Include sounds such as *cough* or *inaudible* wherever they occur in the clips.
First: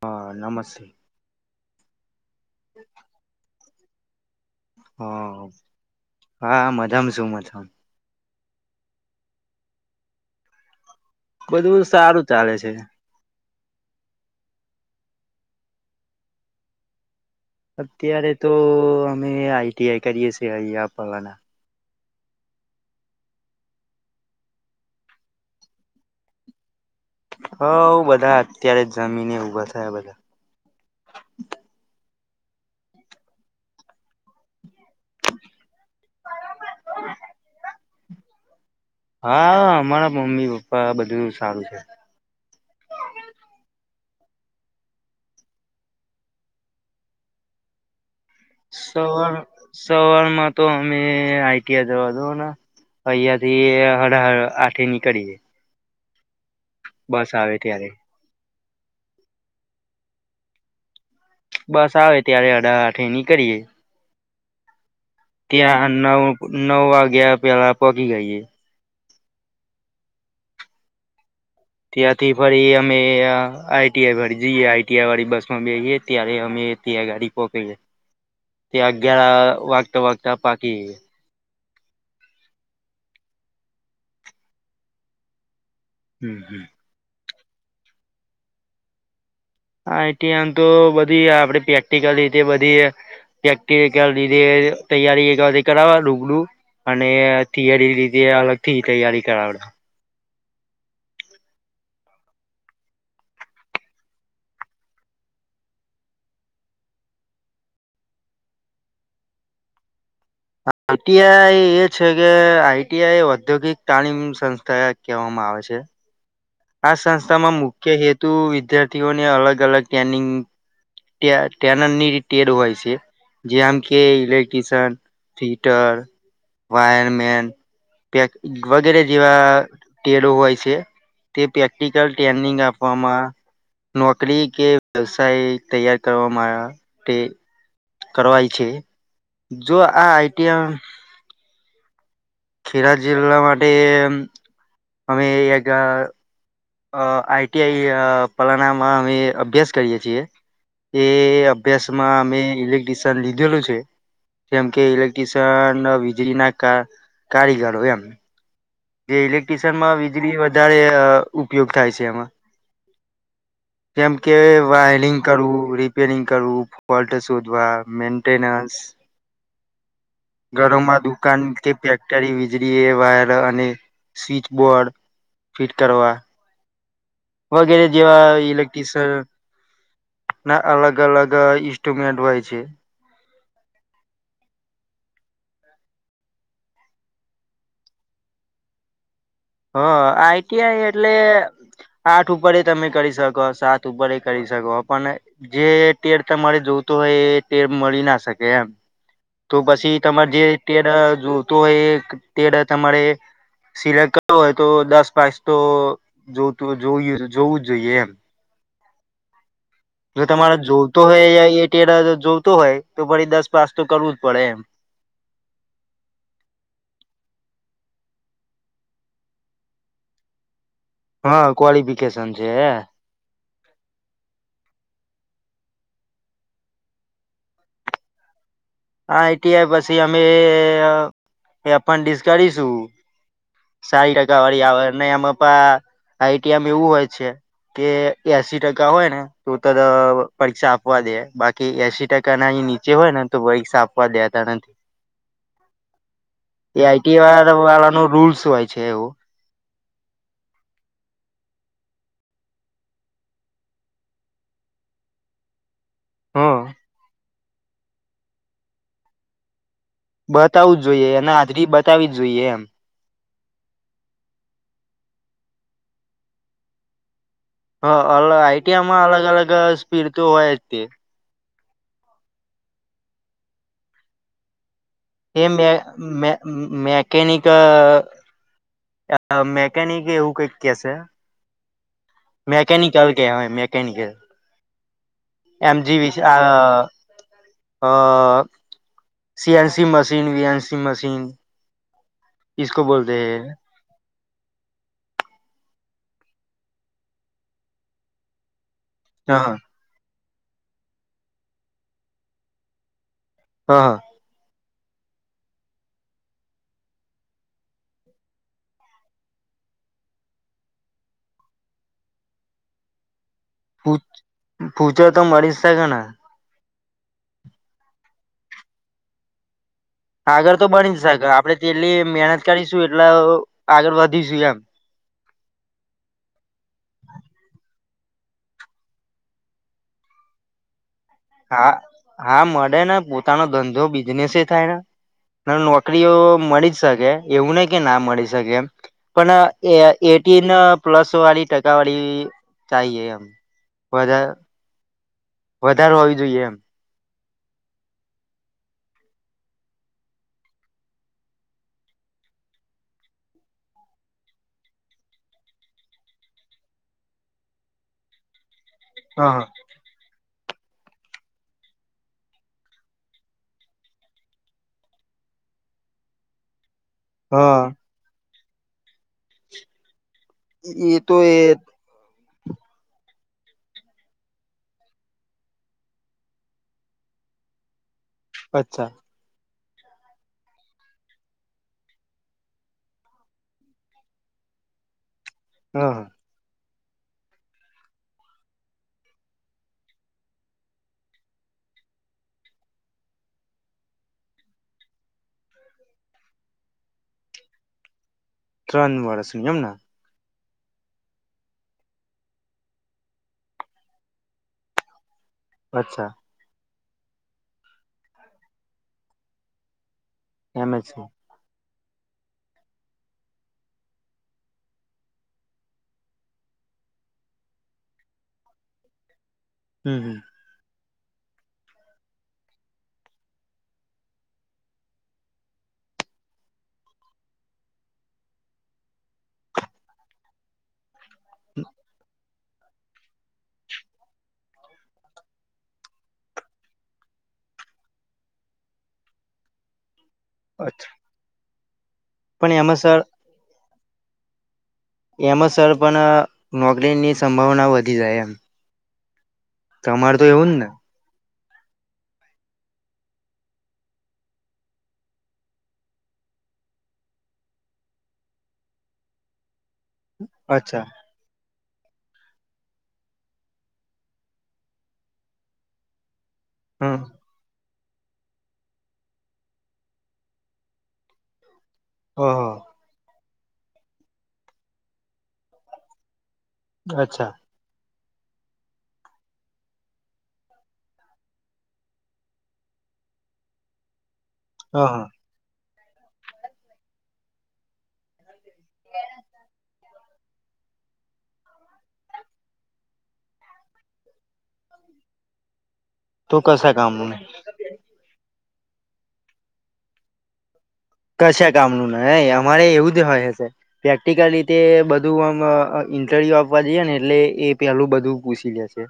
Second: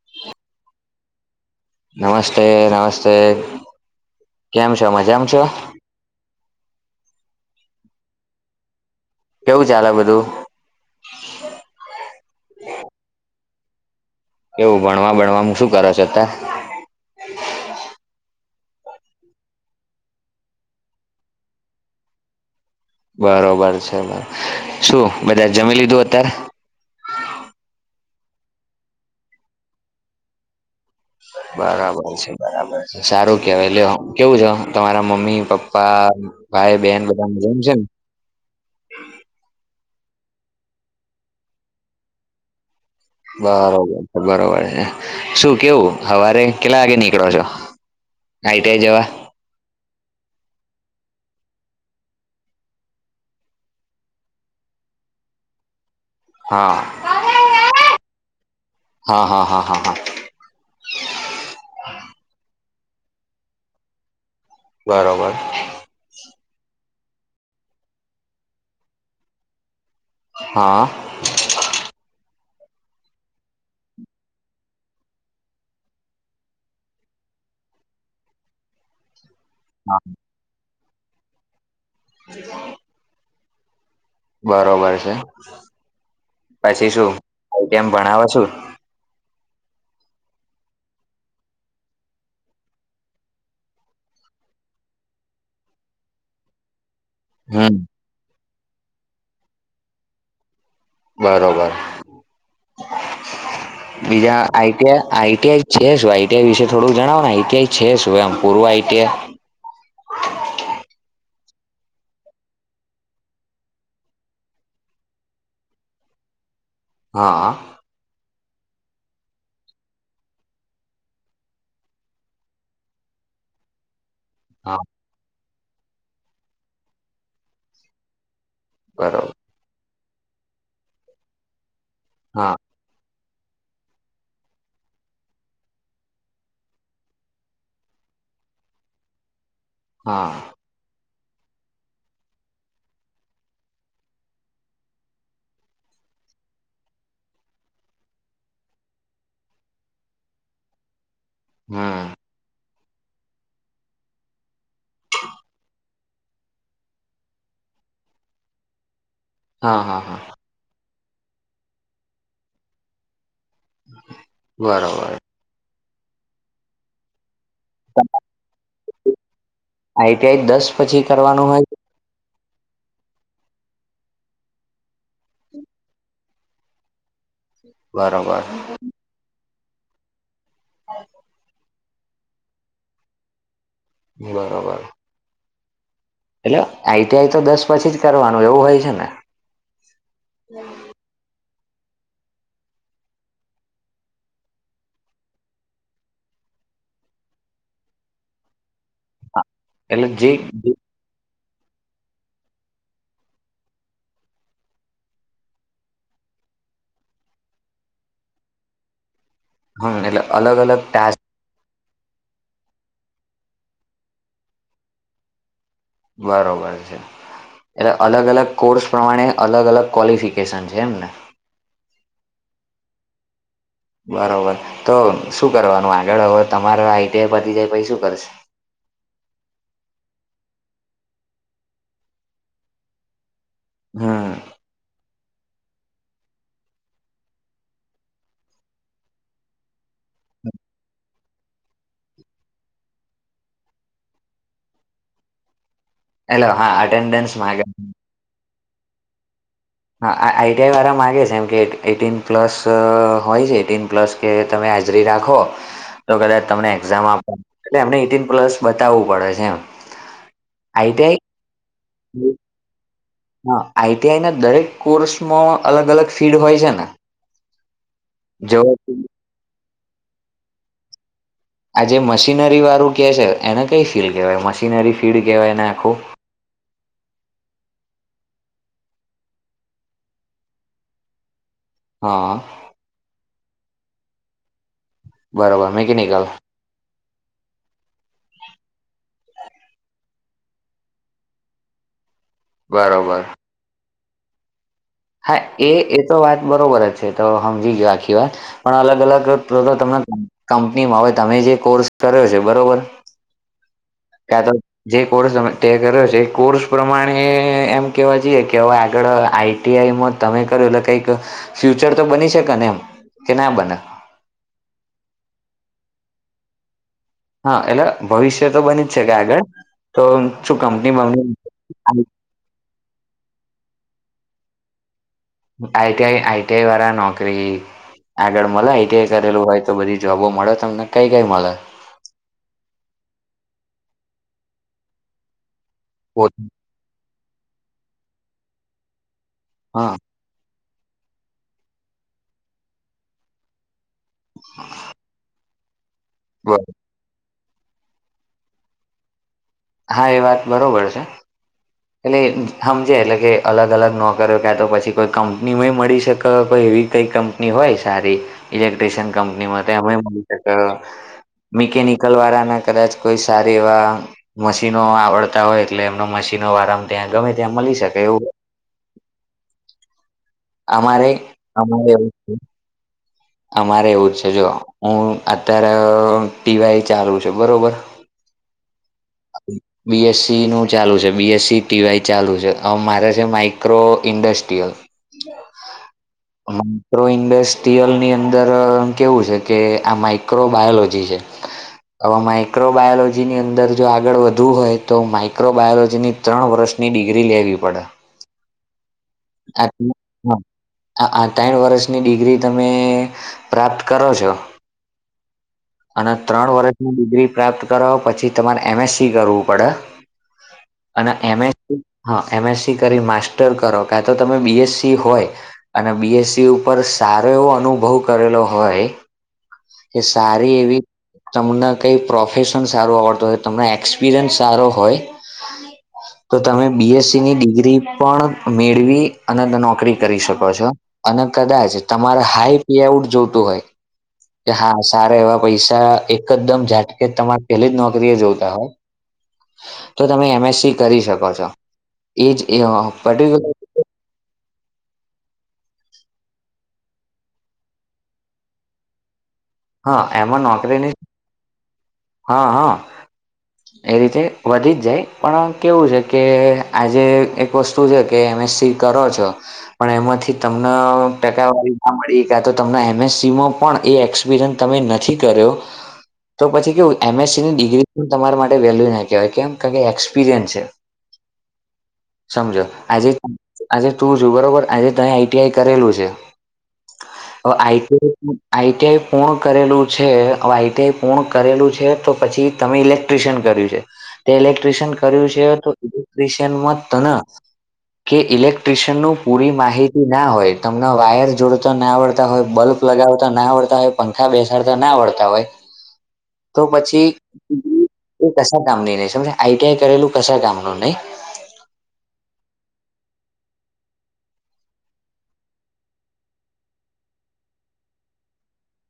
હા નમસ્તે નમસ્તે નમસ્તે કેમ છો હ મજામાં છો હા મજામા છું મજા મા કેવું ચાલે બધું બધું બધું સારું ચાલે છે. કેવું ભણવા ભણવા શું કરો છો અત્યારે અત્યારે તો અમે આઈટીઆઈ કરીએ છીએ અહંયા પવાના બરોબર છે બરોબર શું બધા જમી લીધું અત્યારે હવ બધા અત્યારે જમીને ઊભા થાય બધા. બરાબર છે બરાબર છે સારું કેવાય લ્યો કેવું છે તમારા મમ્મી પપ્પા ભાઈ બેન બધા મજામ છે ને. હા અમારા મમ્મી પપ્પા બધું સારું છે. બરોબર છે બરોબર છે શું કેવું સવારે કેટલા વાગે નીકળો છો. આઈટીઆઈ જવા સવાર સવારમાં તો અમે આઈટીઆ જવા દઉ ને અહિયાયાં થી હઢ આઠે નીકડિયે હા બસ આવે ત્યારે હા હા હા હા હા બસ આવે ત્યારે હાઢા આઠે નીકડીએ બરાબર ત્યાં નવ નવ વાગ્યા પેલા પકી જઇયે હા ત્યાંથી ફરી અમે આઈટીઆઈ વાળ જઈએ આઈટીઆઈ વાળી બસમાં બેએ ત્યારે અમે *unintelligible* ગાડી *unintelligible* ત્યાં અગિયાર વાગતા વાગતા પાકી *inaudible* બરોબર છે જઈએ. પછી શું આઈટિયા મા ભણાવે સુ આઈટીઆમા તો બધી આપે પ્રેક્ટિકલ રીતે બધી ક લીધે તૈયારી કરાવ રૂગડું અને હમ *unintelligible* લીધે અલગથી તૈયારી કરાવડાવે - બરોબર. *inaudible* બીજા આઈટીઆ આઈટીઆઈ છે શું આઈટીઆઈ વિશે થોડું જણાવો ને આઈટીઆઈ છે શું એમ પૂરૂ આઈટિ આઈટીઆઈ એ છે કે આઈટીઆઈ ઔદ્યોગિક તાલીમ સંસ્થા કહેવામાં આવે છે. આ હા સંસ્થામાં મુખ્ય હેતુ વિદ્યાર્થીઓને અલગ અલગ ટ્રેનિંગ ટેનની ટેર હોય છે જે આમ કે હા ઇલેક્ટ્ર્રીશયન હીટર વાયરમેન વગેરે બરોબર જેવા ટેરો હોય છે તે પ્રેક્ટિકલ હા ટ્રેનિંગ આપ આપવામાં નોકરી કે વ્યવસાય તૈયાર કરવામાં તે કરવાય છે. જો આ હા આઈટીઆઈ ખેડા જિલ્લા માટે અમે એ અ આઈટીઆઈ પલાનામાં અમે અભ્યાસ કરીયએ છીએ એ અભ્યાસ હમ માં અમે ઇલેક્ટ્ર્રીશયન લીધેલું છે. જેમ કે ઇલેક્ટ્રિશિયન વીજળી ના કારીગરો એમ. જે હા ઇલેક્ટ્ર્રીશયનમાં હા હા વીજળી વધારે ઉપયોગ થાય છે એમાં. જેમ કે બરોબર વાયરિંગ કરવું રિપેરિંગ કરવું ફોલ્ટ શોધવા મેન્ટેનન્સ આઈટીઆઈ દસ ઘરોમાં પછી દુકાન કરવાનું હોય કે છે? વીજળી એ વાયર અને સ્વચ બોર્ડ ફિટ કરવા. વગેરે જેવા બરોબર લેક્ટ્રિસિયન ના અલગ અલગ ઇન્સ્ટ્રુમેન્ટ હોય છે બરાબર. એટલે આઈટીઆઈ તો દસ પછી જ કરવાનું એવું હોય છે ને. હ આઈટીઆઈ એટલે આઠ ઉપર તમે કરી શકો સાત ઉપર કરી શકો પણ જે ટેમ તમારે જોતોું હોય એ તેમ મળી ના શકે એમ. તો પછી તમારે જે ટેડ જોતો હોય એ ટેડ તમારે સિલેક હોય તો દસ પાસ તો જોતું જ જોઈએ એમ. હમ એટલે જો તમારે અલગ અલગ જોતો ટાસ્ક હોય એ જોતો હોય તો ફરી દસ પાસ તો કરવું જ પડે એમ. બરોબર છે. એટલે અલગ અલગ કોર્સ પ્રમાણે અલગ અલગ કોલિફિકેશન છે એમ ને હા કોઓલિફિકેશન છે. બરોબર તો શું કરવાનું આગળ હવે તમારા આઈટીઆઈ પરથી જાય પછી શું કરીશ? આઈટીઆઈ પછી અમે એપન ડિસ કરીશું. સારી હમ ટકા વાળી આવે ને એમાંપા આઈટીએમ એવું હોય છે કે એસી ટકા હોય ને તો તો પરીક્ષા આપવા દે બાકી એસી ટકા ના નીચે હોય ને તો પરીક્ષા આપવા દેતા નથી એટલે હા એ આઈટી અટેન્ડન્સ વા માગે વાળા ન રૂલસ હોય છે એવું હા આઈટીઆઈ વાળા મામાંગે છે એમ કે એટીન પ્લસ હોય છે એટીન પ્લસ કે તમે હાજરી રાખો *inaudible* તો કદાચ તમને એક્ઝામ આપ એટલે એમને એટીન પ્લસ બતાવવું પડે છે એમ બતાવુ જ જોઈએ આઈટીઆઈ એના હાજરી બતાવી જ જોઈએ એમ. હા આઈટીઆઈ ના દરેક કોર્સમાં અલગ અલગ ફિલ્ડ હોય છે ને? હ જો આઈટીઆમાં અલગ અલગ સ્પીડ તો હોય જ તે આ જે મશીનરી વાળું કે છે એને કઈ ફીડ કેહેવાય મશીનરી ફીડ એ કેહેવાય એને મે આખું. મેકેનિક મેકેનિક એવું કઈક કેશે. હા. મેકેનિકલ કેવાય મેકેનિકલ. બરોબર એમજી વિશે મિકેનિકલ આ અ C NC machine V NC machine ઈસકો બોલતે બરોબર હૈ હા એ એ તો વાત બરોબર જ છે, તો હમજી ગયો આખી વાત પણ અલગ અલગ તો ત તમને કંપનીમાં હવે તમે જે કોર્સ કર્યો છે, બરોબર હા હા. કા તો જે કોર્સ હવે તે કર્યો છે એ કોર્સ પ્રમાણે એમ કેવા જઈએ કે હવે આગળ આઈ ટી આઈમાં તમે કરો એટલે કઈક ફ્યુચર તો બની શકે ને એમ કે ના બને. ફૂચર તો મળી શકે ને. હા એટલે ભવિષ્ય તો બની જ શકે આગળ. તો આગળ શું તો કંપની બની શકે બમની આપડે જેટલી મહેનત કરીશું એટલા આગળ વધીશું એમ. I T I I T I વાળા નોકરી આગળ મલાય આઈ ટી આઈ કરેલું હોય તો બધી જોબો મળે તમને કઈ કઈ મળે હા હા મળે ને પોતાનો ધંધો બિઝનેસ થાય ને ન નોકરીઓ પોત મળી જ શકે એવું નહી કે ના મળી શકે એમ પણ એ હા એ તીન પ્લસ વાળી ટકા વાળી ચાહિ એ એમ વધા વધાર હોવી જોઈએ બ એમ હા એ વાત બરોબર છે. એટલે હમજે એટલે કે અલગ અલગ નોકરીઓ ક્યાં તો પછી કોઈ કંપનીમાંય મળી શકે કોઈ એવી કંઈ કં ની હોય સારી ઇલેક્ટ્રિશિયન હ કંપનીમાં ત મલી શકે મિકેનિકલ વાળાના કદાચ કોઈ સારી એવા મશીનો આવડતા હોય એટલે એમનો મશીનો આરામ ત્યાં ગમે ત્યાં મલી હ શકે એવું એ અમારે તો એ અમારે એવું છે. અમારે એવું જ છે, જો હું અત્યારે ટીવાય ચાલુ છે, બરોબર અચ્છા. *inaudible* બીએસસી નું ચાલુ છે, બીએસસી ટીવાય ચાલુ છે, મારે છે, માઈક્રો ઇન્ડસ્ટ્રીયલ *inaudible* હા હા. રો ઇન્ડસ્ટ્રીયલની અંદર કેવું છે, કે આ માઈક્રો બાયોલોજી છે. અવે માઈક્રો બાયોલોજીની અંદર જો આગળ વધવું હોય તો માઈક્રો બાયોલોજીની ત્રણ વર્ષની ડિગ્રી લેવી પડે ત્રણ વર્ષ *inaudible* હ આ ત્રણ વર્ષની ડિગ્રી તમે પ્રાપ્ત કરો છો અચ્છા અને ત્રણ વર્ષની ડિગ્રી પ્રાપ્ત કરો પછી તમારે એમ એસ સી કરવું પડે એમ જ છે અને એમે સી હા એમ એસ સી કરી માસ્ટર કરો કા તો તમે બી એસ સી હોય અને બી એસ સી ઉપર સારો એવો અનુભવ કરેલો હોય કે હમ હમ સા રી એવી તમને કંઈ પ્રોફેશન સારું આવડતું હોય તમને એક્સપિરિયન્સ સારો હોય *inaudible* તો તમે બી એસ સી ની ડિગ્રી પણ મેળવી અનત નોકરી કરી શકો છો અને કદાચ તમારે હાઈ પે આઉટ જોતું હોય કે હા સા રા એવા પૈસા એકદમ ઝાટકે તમારે પેલી જ નોકરી એ જોવતા હોય તો તમે એમ એસ સી અચ્છા કરી શકો છો એ જ પણ એ અ એમાં સર પર્ટિક્યુલર એમાં સર પણ નોકરીની સંભાવના વધી જાય એમ હ તમારે તો એમાં એવું જ ને નોકરી ની હ હ *inaudible* એ રીતે વધી જ જાય પણ કેવું છે, કે આજે એક વસ્તુ છે, કે એમ એસ સી કરો છો પણ એમાંથી તમને અચ્છા ટકાવારીના મળી કાતો તમન એમ એસ સીમાં પણ એ એક્સ વીરન તમે નથી કરયો તો પછી કેવુ હમ એમસની ડિગ્રી તમારા માટે વેલ્યુ ના કહેવાય કેમ કે એક્સપિરિયન છે. ઓહો સમજો. આજે આજે તું છું બરોબર આજે તમે આઈટીઆઈ કરેલું છે. અચ્છા. તો આઈટીનુ આઈટીઆઈ. પૂર્ણ કરેલું છે. હવે આઈટીઆઈ પૂર્ણ કરેલું છે તો પછી તમે ઇલેક્ટ્રિશિયન કર્યું છે. તે હા ઇલેક્ટ્રિશિયન હા કર્યું છે તો ઇલેક્ટ્રિશિયનમાં તન કે ઇલેક્ટ ટ્રીશીયનનું પૂરી માહી તી ના હોય તમને વાયર જોડતા ના આવડતા હોય, બલ્બ લગાવતા ના આવડતા હોય. પંખા બેસાડતા ના આવળતા હોય, તો કશા પછી કામનું નહી એ કશા કામની નઈ સમજ્યા. આઈટીઆઈ કરેલું કશા કામનું નઈ. કશા કામનું નઈ. અમારે એવું જ હોય છે. પ્રેક્ટિકલ રીતે બધું આમ ઇન્ટરવ્યુ આપવા જઈએ ને એટલે એ પેલું બધું પૂછી લે છે.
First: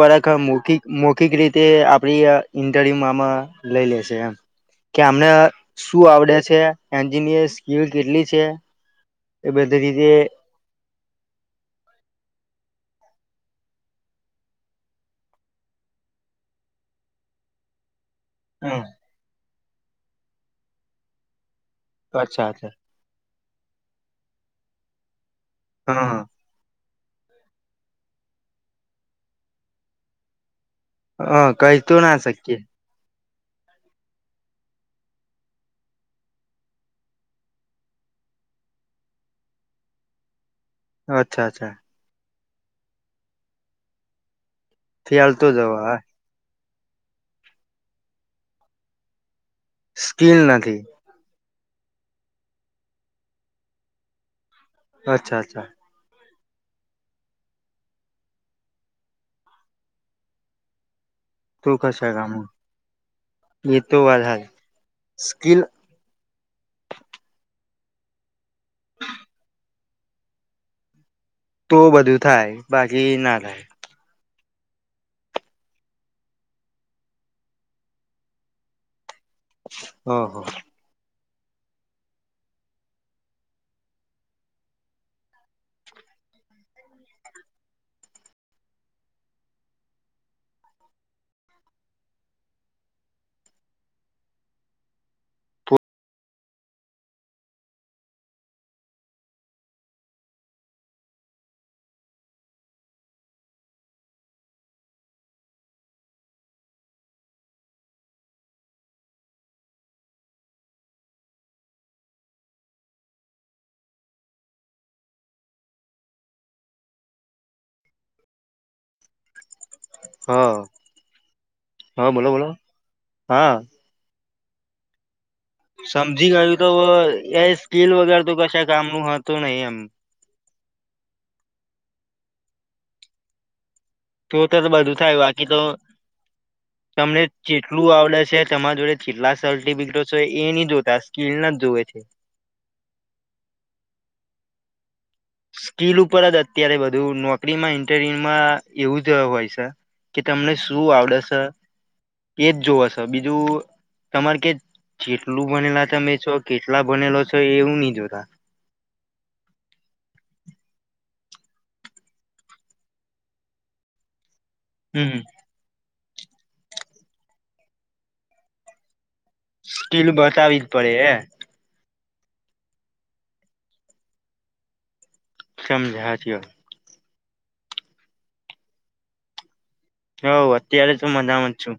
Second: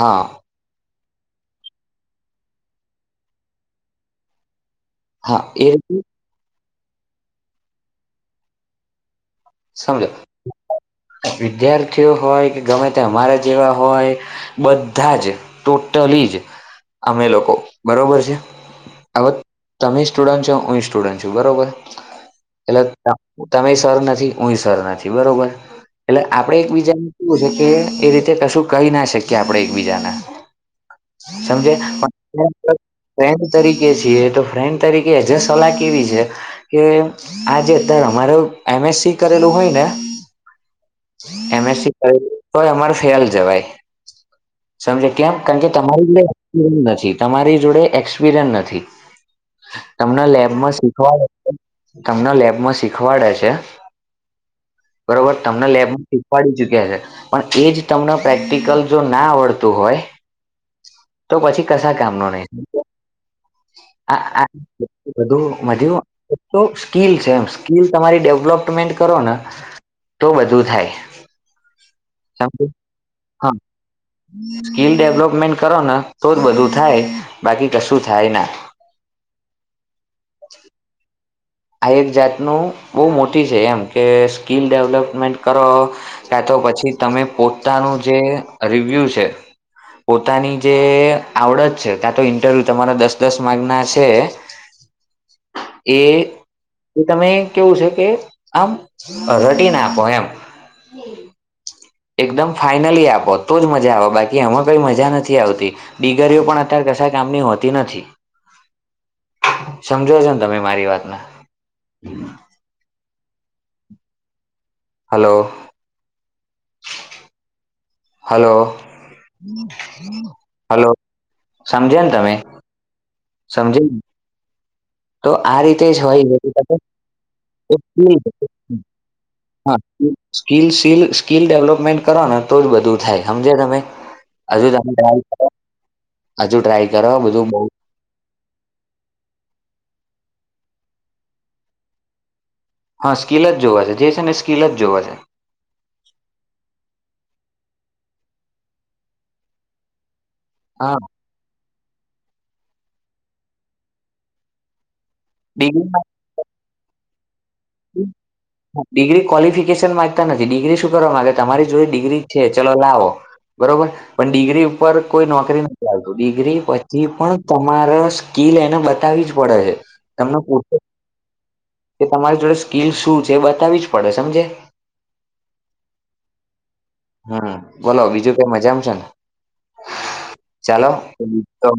હા મૌખિ મૌખિક રીતે આપડી ઇન્ટરવ્યુમાં આમાં લઈ લે સે એમ. કે આમને હા એ રીતે શું આવડે છે, એન્જિનિયર સ્કીલ કેટલી છે. એ બધી સમજો. *inaudible* વિદ્યાર્થીઓ હોય કે ગમે તે અમારા જેવા હોય. બધાં જ, ટોટલી જ અમે લોકો બરોબર છે. હમ. હવે તમે એ સ્ટુડન્ટ છો, હું એ સ્ટુડન્ટ છું બરોબર. અચ્છા અચ્છા. એટલે તમે એ સર નથી, હું એ સર નથી બરોબર. હા એટલે આ આપણે એકબીજાને કેવું છે કે એ રીતે કશું કહી ના શકીએ આપણે એકબીજાને. હા કહી સમજયા? તો ના શકીએ *inaudible* ફ્રેન્ડ તરીકે છીએ તો ફ્રેન્ડ તરીકે એ જે સલાહ કેવી છે. કે આજે ધાર અમારો એમએસસી કરેલું હોય ને અચ્છા અચ્છા એમએસસી. તોય તોય અમારે ફેલ જવાય. સમજયા કેમ ચાલતો કારણ કે જવા તમારી જોડે સ્કીલ નથી. તમારી જોડે એક્સપિરિયન નથી. તમને સ્કીલ લેબમાં નથી શીખવાડે તમને લેબમાં શીખવાડે છે. બરોબર અચ્છા અચ્છા તમને લેબમાં શીખવાડી ચુક્યા છે. પણ એ જ તમને પ્રેક્ટિકલ જો ના આવડતું હોય તો પછી તું કશા કામનું કામ નહી. એ તો વાત આ આ હારી સ્કીલ વધુમાં વધ્યું તો સ્કીલ છે એમ. સ્કીલ તમારી ડેવલોપટમેન્ટ કરો ને તો બધું થાય. તો બધું થાય, સમજ બાકી ના હા થાય. સ્કીલ ડેવલોપટમેન્ટ કરો ને તો જ બધું થાય. બાકી કશું થાય ના. હહ હહ આ એક જાતનું બહુ મોટી છે એમ કે સ્કિલ ડેવલોપમેન્ટ કરો. કાં તો પછી તમે પોતાનું જે રિવ્યુ છે. પોતાની જે આવડત છે કાં તો ઈન્ટરવ્યુ તમારા દસ દસ માર્કના છે. *inaudible* એ એ તમે કેવું છે કે આમ રટી નાખો એમ. હમ એકદમ ફાઈનલી આપો તો જ મજા આવે. બાકી આમાં કઈ મજા નથી આવતી. દિગરીઓ પણ અત્યારે કશાય કામની હોતી નથી. હ *inaudible* સમજો છો ને તમે મારી વાતને? હલો હલો હા હલો સમજ્યા ને હા બોલો તમે? બોલો હા સમજાઈ ગયું? તો આ રીતે જ સમજી હોય ગયું તો એ સ્કીલ વગર તો કશા કામનું હતું નહી એમ હા સ્કીલીલ *unintelligible* સ્કીિલ ડેવલપમેન્ટ કરો ને તો જ બધું થાય સમજે તમે- તો તો હજુ તમે બધું થાય ટ્રાય કરો બાકી તો હજુ ટ્રાય કરો બધું બ- શું આવડે છે તમારા જોડે જેટલા સલ્ટિ હોય એ નહી જોતા સ્કીિલના જ જોવે છે. હા સ્કીલ જ જોવા છે જે છે ને સ્કીલ જ જોવ છે. સ્કીિલ ઉપર જ અત્યારે બધું નોકરીમાં ઇન્ટરવ્યુમાં એવું જ હોય છે. કે તમને શું હા આવડેશે એજ જોવશે બીજું તમારે કે- કેટલું બનેલા ડિગ્રી તમે છો કેટલા બનેલો છો એવું નહી જોતા- ડિગ્રી ક્વોલિફિકેશન માંગતા નથી ડિગ્રી શું કરવા માંગતા તમારી જોઈ ડિગ્રી છે ચલો લાવો- બરોબર પણ ડિગરી- હમ કોઈ નોકરી નથી આવતું ડિગ્રી પછી પણ તમારા સ્કીિલ એને બતાવી- પડે છે સ્કીલ તેમને બતાવી જ *unintelligible* પડે એ કે તમારી જોડે સ્કીલ શું છે એ બતાવી જ પડે સમજે- સમજા સાચી વાત- હમ બોલો બીજું કઈ મજા આમ છે ને હો અત્યારે ચાલો- તો મજામાં જ છું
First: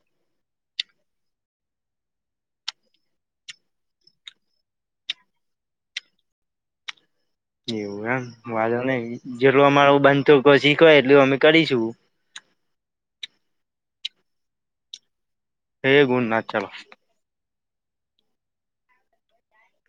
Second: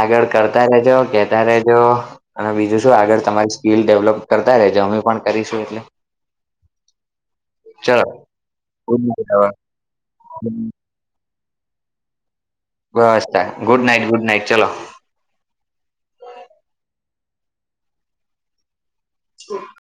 આગળ કરતા રેજો કેતા રેજો- અને બીજું શું આગળ તમારી સ્કીિલ ડેવલોપ કરતા રેજ અમમે પણ કરીશું એટલે- *inaudible* ચલો એવું એમ વાંધો ગુડ નઈ નાઈટ હવે જેટલું અમાર બનત કો શીખવાય એટલું અમે કરીશું. બસ્ ગુડ નાઈટ ગુડ નાઈટ ચલો. ગૂડ નાઈટ ચાલો- હ *inaudible*